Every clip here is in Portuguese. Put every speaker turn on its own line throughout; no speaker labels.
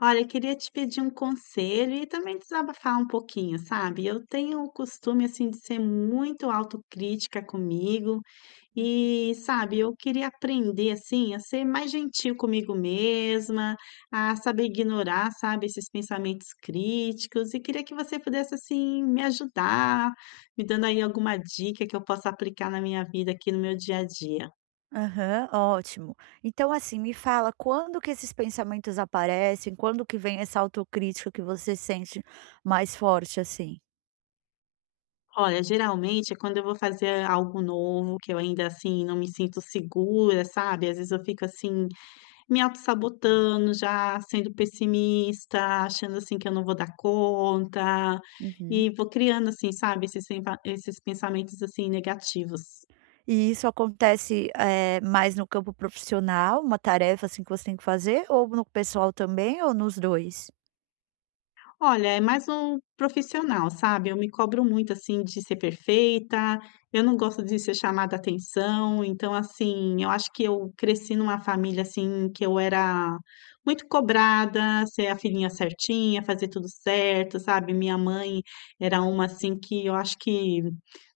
Olha, eu queria te pedir um conselho e também desabafar um pouquinho, sabe? Eu tenho o costume, assim, de ser muito autocrítica comigo
Uhum.
e, sabe, eu queria aprender, assim, a ser mais gentil comigo mesma, a saber ignorar, sabe, esses pensamentos críticos e queria que você pudesse, assim, me ajudar, me dando aí alguma dica que eu possa aplicar na minha vida aqui no meu dia a dia.
Aham, ótimo. Então, assim, me fala quando que esses pensamentos aparecem, quando que vem essa autocrítica que você sente mais forte, assim?
Olha, geralmente, é quando eu vou fazer algo novo, que eu ainda, assim, não me sinto segura, sabe, às vezes eu fico, assim, me autossabotando, já sendo pessimista, achando, assim, que eu não vou dar conta,
Uhum.
e vou criando, assim, sabe, esses sem esses pensamentos, assim, negativos.
E isso acontece, mais no campo profissional, uma tarefa assim que você tem que fazer, ou no pessoal também, ou nos 2?
Olha, é mais um profissional, sabe, eu me cobro muito, assim, de ser perfeita, eu não gosto de ser chamada atenção, então, assim, eu acho que eu cresci numa família, assim, que eu era muito cobrada, ser a filhinha certinha, fazer tudo certo, sabe, minha mãe era uma, assim, que eu acho que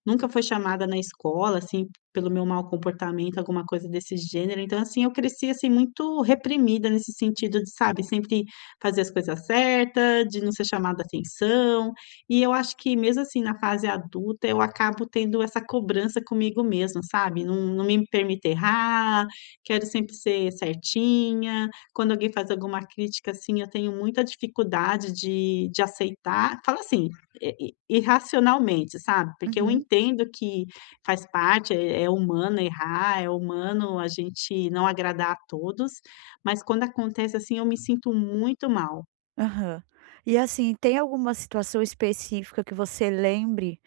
nunca foi chamada na escola, assim, pelo meu mau comportamento, alguma coisa desse gênero, então, assim, eu cresci, assim, muito reprimida nesse sentido de, sabe, sempre fazer as coisas certas, de não ser chamada atenção. E eu acho que mesmo assim na fase adulta eu acabo tendo essa cobrança comigo mesma, sabe. Não me permito errar, quero sempre ser certinha. Quando alguém faz alguma crítica, assim, eu tenho muita dificuldade de aceitar. Fala assim, i i irracionalmente, sabe. Porque eu
Uhum.
entendo que faz parte, é humano errar, é humano a gente não agradar a todos, mas quando acontece, assim, eu me sinto muito mal.
Aham. E assim, tem alguma situação específica que você lembre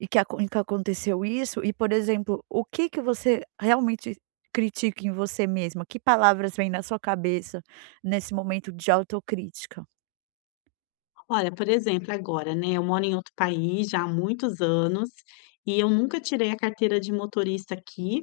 e que aconteceu isso? E, por exemplo, o que que você realmente critica em você mesma? Que palavras vêm na sua cabeça nesse momento de autocrítica?
Olha, por exemplo, agora, né, eu moro em outro país já há muitos anos e eu nunca tirei a carteira de motorista aqui.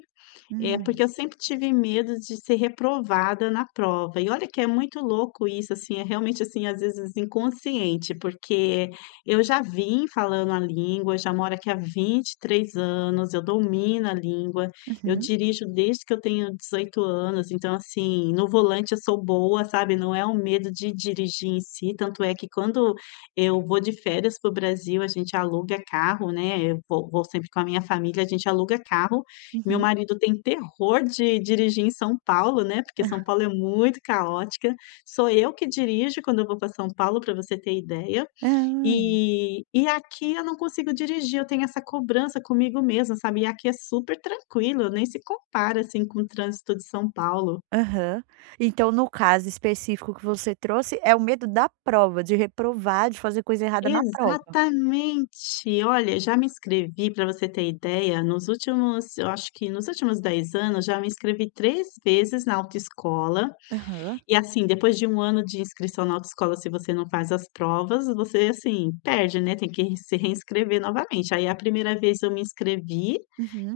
É, porque
Hum.
eu sempre tive medo de ser reprovada na prova. E olha que é muito louco isso, assim, é realmente, assim, às vezes inconsciente, porque eu já vim falando a língua, já moro aqui há 23 anos, eu domino a língua, eu
Uhum,
dirijo desde que eu tenho 18 anos, então, assim, no volante eu sou boa, sabe? Não é um medo de dirigir em si, tanto é que quando eu vou de férias para o Brasil, a gente aluga carro, né? Eu vou sempre com a minha família, a gente aluga carro. Meu
uhum.
marido tem terror de dirigir em São Paulo, né, porque São Paulo é muito caótica. Sou eu que dirijo quando eu vou para São Paulo, para você ter ideia.
Hã.
E aqui eu não consigo dirigir, eu tenho essa cobrança comigo mesma, sabe. E aqui é super tranquilo, nem se compara, assim, com o trânsito de São Paulo.
Aham. Então, no caso específico que você trouxe, é o medo da prova, de reprovar, de fazer coisa errada na prova.
Exatamente. Olha, já me inscrevi, para você ter ideia, nos últimos, eu acho que nos últimos 10 anos, já me inscrevi 3 vezes na autoescola.
Aham.
E assim, depois de um ano de inscrição na autoescola, se você não faz as provas, você, assim, perde, né, tem que se reinscrever novamente. Aí a primeira vez eu me inscrevi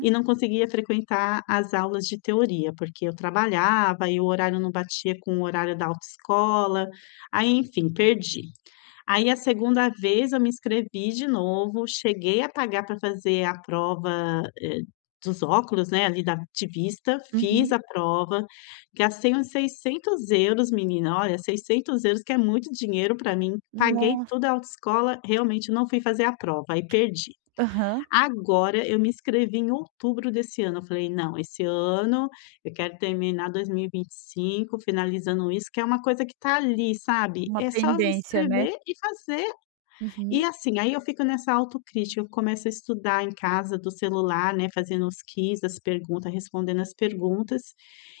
e não conseguia frequentar as aulas de teoria, porque eu trabalhava e o horário não batia com o horário da autoescola, aí enfim, perdi. Aí a segunda vez eu me inscrevi de novo, cheguei a pagar para fazer a prova, dos óculos, né, ali da de vista, fiz
Uhum.
a prova, gastei uns 600 euros, menina, olha, 600 euros que é muito dinheiro para mim, paguei
Nossa.
tudo a autoescola, realmente não fui fazer a prova, aí perdi.
Aham.
Agora eu me inscrevi em outubro desse ano, eu falei: "Não, esse ano eu quero terminar 2025 finalizando isso", que é uma coisa que está ali, sabe,
Uma
é só eu me
pendência, né?
inscrever e fazer. E
Uhum.
assim, aí eu fico nessa autocrítica, eu começo a estudar em casa do celular, né, fazendo os quiz, as perguntas, respondendo as perguntas.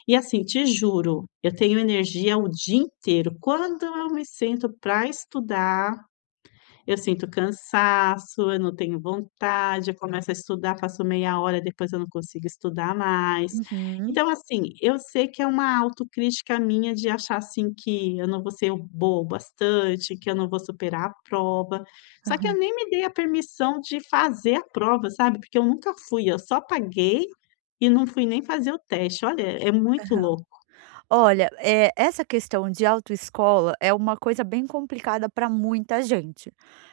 E assim, te juro, eu tenho energia o dia inteiro. Quando eu me sento para estudar, eu sinto cansaço, eu não tenho vontade, eu começo a estudar, faço meia hora, depois eu não consigo estudar mais.
Uhum.
Então, assim, eu sei que é uma autocrítica minha de achar, assim, que eu não vou ser boa o bastante, que eu não vou superar a prova. Só que eu nem me dei a permissão de fazer a prova, sabe, porque eu nunca fui, eu só paguei e não fui nem fazer o teste. Olha, é muito
Aham.
louco.
Olha, essa questão de autoescola é uma coisa bem complicada para muita gente.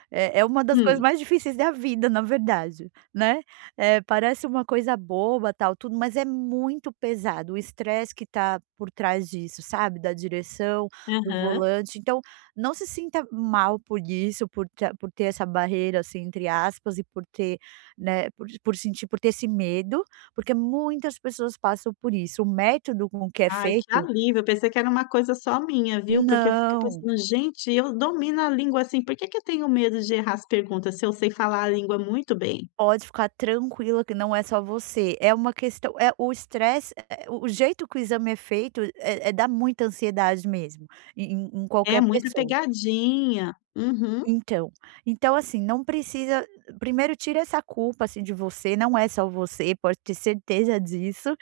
É uma das coisas
Hum.
mais difíceis da vida, na verdade, né. Parece uma coisa boba, tal, tudo, mas é muito pesado, o estresse que tá por trás disso, sabe, da direção, do
Aham.
volante. Então, não se sinta mal por isso, por ter essa barreira, assim, entre aspas, e por ter, né, por ter esse medo, porque muitas pessoas passam por isso. O método com que é
Ai, que
feito
alívio, eu pensei que era uma coisa só minha, viu, porque eu fico
não.
pensando: "Gente, eu domino a língua, assim, por que que eu tenho medo de errar as perguntas se eu sei falar a língua muito bem?".
Pode ficar tranquila que não é só você, é uma questão é o estresse, o jeito que o exame é feito, é dá muita ansiedade mesmo, em
É
qualquer
muita
pessoa.
pegadinha. Uhum.
Então então assim, não precisa primeiro tira essa culpa, assim, de você, não é só você, pode ter certeza disso.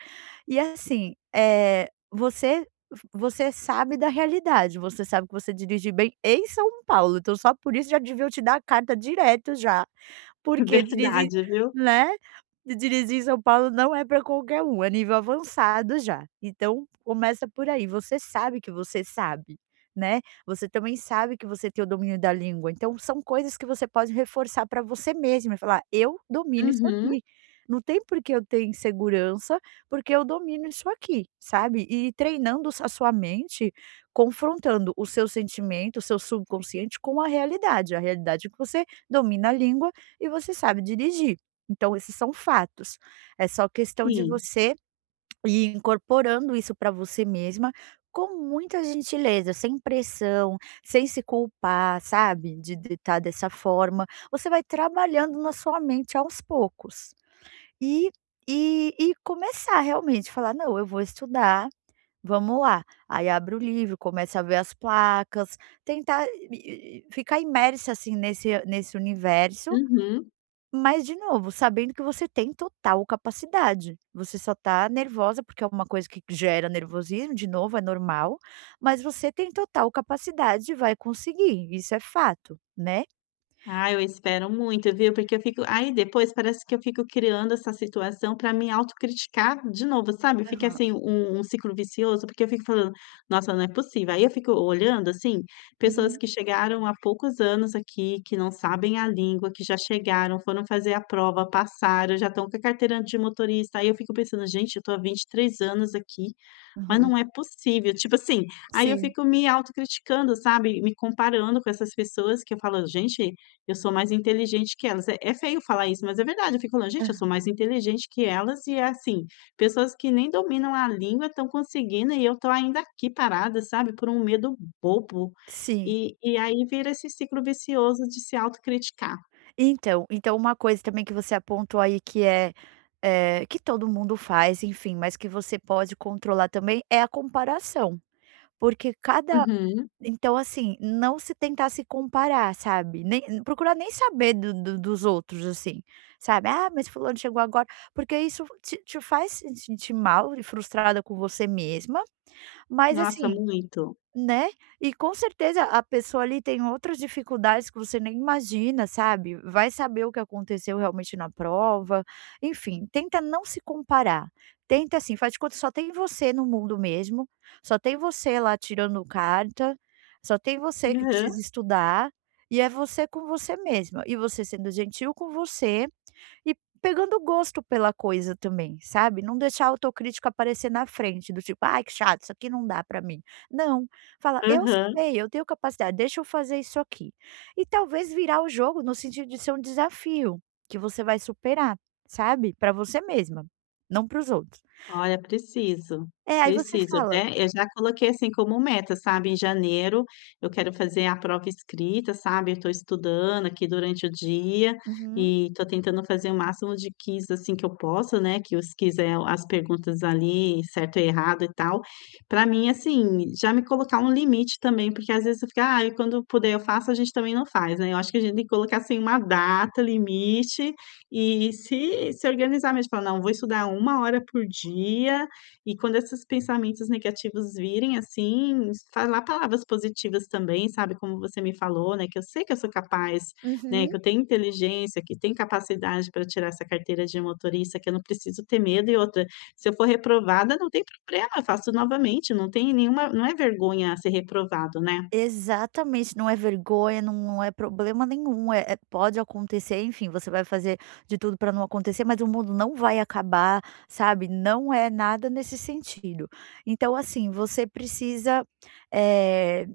E assim, você você sabe da realidade, você sabe que você dirige bem em São Paulo, então só por isso já deviam te dar a carta direto já. Porque dirigir
Verdade, viu.
né, dirigir em São Paulo não é para qualquer um, é nível avançado já. Então começa por aí, você sabe que você sabe, né, você também sabe que você tem o domínio da língua, então são coisas que você pode reforçar para você mesma e falar: "Eu domino isso
Uhum.
aqui, não tem por que eu ter insegurança, porque eu domino isso aqui", sabe. E treinando a sua mente, confrontando o seu sentimento, o seu subconsciente com a realidade é que você domina a língua e você sabe dirigir. Então esses são fatos. É só questão de
Sim.
você ir incorporando isso para você mesma com muita gentileza, sem pressão, sem se culpar, sabe, de estar dessa forma. Você vai trabalhando na sua mente aos poucos. E e começar realmente falar: "Não, eu vou estudar, vamos lá". Aí abre o livro, começa a ver as placas, tentar e ficar imersa, assim, nesse universo
Uhum.
mas de novo, sabendo que você tem total capacidade, você só tá nervosa, porque é uma coisa que gera nervosismo, de novo, é normal, mas você tem total capacidade e vai conseguir, isso é fato, né?
Ah, eu espero muito, viu, porque eu fico aí depois parece que eu fico criando essa situação para me autocriticar de novo, sabe, fica
Aham.
assim um ciclo vicioso, porque eu fico falando: "Nossa, não é possível". Aí eu fico olhando, assim, pessoas
Uhum.
que chegaram há poucos anos aqui, que não sabem a língua, que já chegaram, foram fazer a prova, passaram, já estão com a carteira de motorista, aí eu fico pensando: "Gente, eu tô há 23 anos aqui". Mas
Uhum.
não é possível, tipo assim, aí eu
Sim.
fico me autocriticando, sabe, me comparando com essas pessoas que eu falo: "Gente, eu sou mais inteligente que elas". É é feio falar isso, mas é verdade, eu fico falando: "Gente,
Hã.
eu sou mais inteligente que elas", e é assim, pessoas que nem dominam a língua estão conseguindo e eu tô ainda aqui parada, sabe, por um medo bobo.
Sim.
E aí vira esse ciclo vicioso de se autocriticar.
Então uma coisa também que você apontou aí que é, que todo mundo faz, enfim, mas que você pode controlar também, é a comparação, porque cada
Uhum.
Então, assim, não se tentar se comparar, sabe, nem procurar nem saber do dos outros, assim, sabe, "Ah, mas fulano chegou agora", porque isso te faz se sentir mal e frustrada com você mesma, mas
Nossa,
assim
muito.
né, e com certeza a pessoa ali tem outras dificuldades que você nem imagina, sabe, vai saber o que aconteceu realmente na prova, enfim, tenta não se comparar, tenta assim, faz de conta que só tem você no mundo mesmo, só tem você lá tirando carta, só tem você que
Aham,
precisa estudar, e é você com você mesma, e você sendo gentil com você e pegando gosto pela coisa também, sabe, não deixar a autocrítica aparecer na frente do tipo: "Ai que chato, isso aqui não dá pra mim". Não, fala: "Eu
aham.
sei, eu tenho capacidade, deixa eu fazer isso aqui". E talvez virar o jogo no sentido de ser um desafio, que você vai superar, sabe, pra você mesma, não para os outros.
Olha, preciso,
É, aí você
preciso
fala
até eu já coloquei, assim, como meta, sabe, em janeiro eu quero fazer a prova escrita, sabe, eu estou estudando aqui durante o dia
uhum,
e estou tentando fazer o máximo de quiz, assim, que eu posso, né, que os quiz é as perguntas ali, certo e errado e tal. Para mim, assim, já me colocar um limite também, porque às vezes eu fico: "Ai, quando puder eu faço", a gente também não faz, né, eu acho que a gente tem que colocar, assim, uma data limite e se organizar mesmo, falar: "Não, vou estudar uma hora por dia", e quando esses pensamentos negativos virem, assim, falar palavras positivas também, sabe, como você me falou, né, que eu sei que eu sou capaz, né,
uhum.
que eu tenho inteligência, que tenho capacidade para tirar essa carteira de motorista, que eu não preciso ter medo e outra, se eu for reprovada não tem problema, eu faço novamente, não tem nenhuma não é vergonha ser reprovado, né?
Exatamente, não é vergonha, não não é problema nenhum, é pode acontecer, enfim, você vai fazer de tudo para não acontecer, mas o mundo não vai acabar, sabe, não é nada nesse sentido. Então, assim, você precisa, eh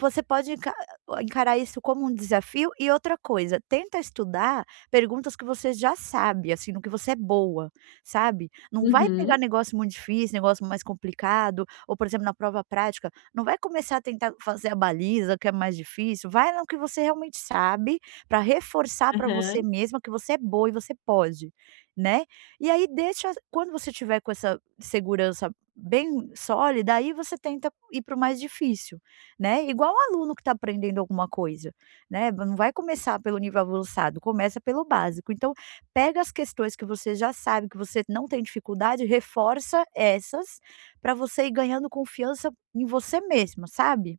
você pode encarar isso como um desafio e outra coisa, tenta estudar perguntas que você já sabe, assim, no que você é boa, sabe. Não vai pegar
Uhum.
negócio muito difícil, negócio mais complicado ou, por exemplo, na prova prática, não vai começar a tentar fazer a baliza, que é mais difícil, vai no que você realmente sabe, para reforçar para você
Aham.
mesma que você é boa e você pode, né. E aí deixa quando você tiver com essa segurança bem sólida, aí você tenta ir para o mais difícil. Né, igual um aluno que está aprendendo alguma coisa, né, não vai começar pelo nível avançado, começa pelo básico. Então, pega as questões que você já sabe, que você não tem dificuldade, reforça essas, para você ir ganhando confiança em você mesma, sabe.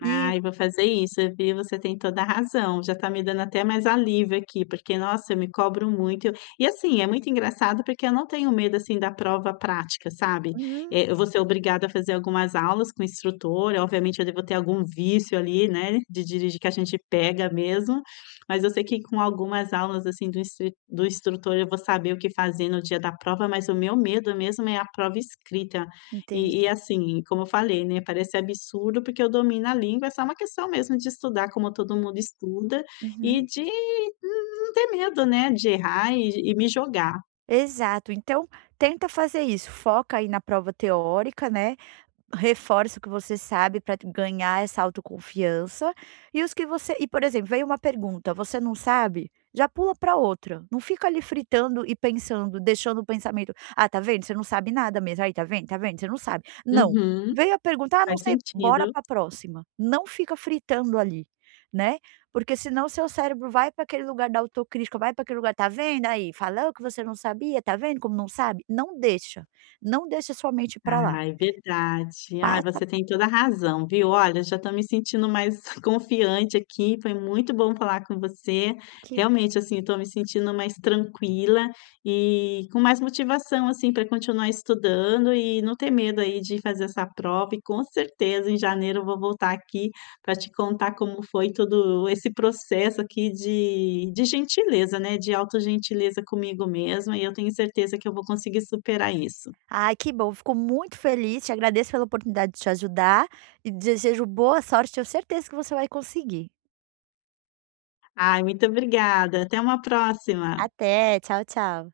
E
Ai, vou fazer isso, viu, você tem toda a razão, já tá me dando até mais alívio aqui, porque nossa, eu me cobro muito. E assim, é muito engraçado porque eu não tenho medo, assim, da prova prática, sabe.
uhum,
Eu vou ser obrigada a fazer algumas aulas com o instrutor, obviamente eu devo ter algum vício ali, né, de dirigir que a gente pega mesmo, mas eu sei que com algumas aulas, assim, do instrutor eu vou saber o que fazer no dia da prova, mas o meu medo mesmo é a prova escrita, e
entendi.
assim, como eu falei, né, parece absurdo, porque eu domino a língua, é só uma questão mesmo de estudar como todo mundo estuda e
Uhum.
de não ter medo, né, de errar e me jogar.
Exato, então tenta fazer isso, foca aí na prova teórica, né. Reforça o que você sabe para ganhar essa autoconfiança, e os que você e, por exemplo, veio uma pergunta, você não sabe, já pula para outra, não fica ali fritando e pensando, deixando o pensamento: "Ah, tá vendo? Você não sabe nada mesmo. Aí, tá vendo? Tá vendo? Você não sabe". Não,
Uhum,
veio a pergunta: "Ah, não
faz
sei", bora
sentido.
para a próxima. Não fica fritando ali, né, porque senão seu cérebro vai para aquele lugar da autocrítica, vai para aquele lugar: "Tá vendo aí? Falou que você não sabia. Tá vendo como não sabe?". Não deixa, não deixa sua mente para lá.
Ai, verdade. Ai,
Passa
você tem toda a razão, viu. Olha, já estou me sentindo mais confiante aqui, foi muito bom falar com você.
Que bom.
Realmente, assim, estou me sentindo mais tranquila e com mais motivação, assim, para continuar estudando e não ter medo aí de fazer essa prova e com certeza em janeiro eu vou voltar aqui para te contar como foi todo esse processo aqui de gentileza, né, de autogentileza comigo mesma e eu tenho certeza que eu vou conseguir superar isso.
Ai, que bom, fico muito feliz, te agradeço pela oportunidade de te ajudar e desejo boa sorte, tenho certeza que você vai conseguir.
Ai, muito obrigada. Até uma próxima.
Até, tchau, tchau.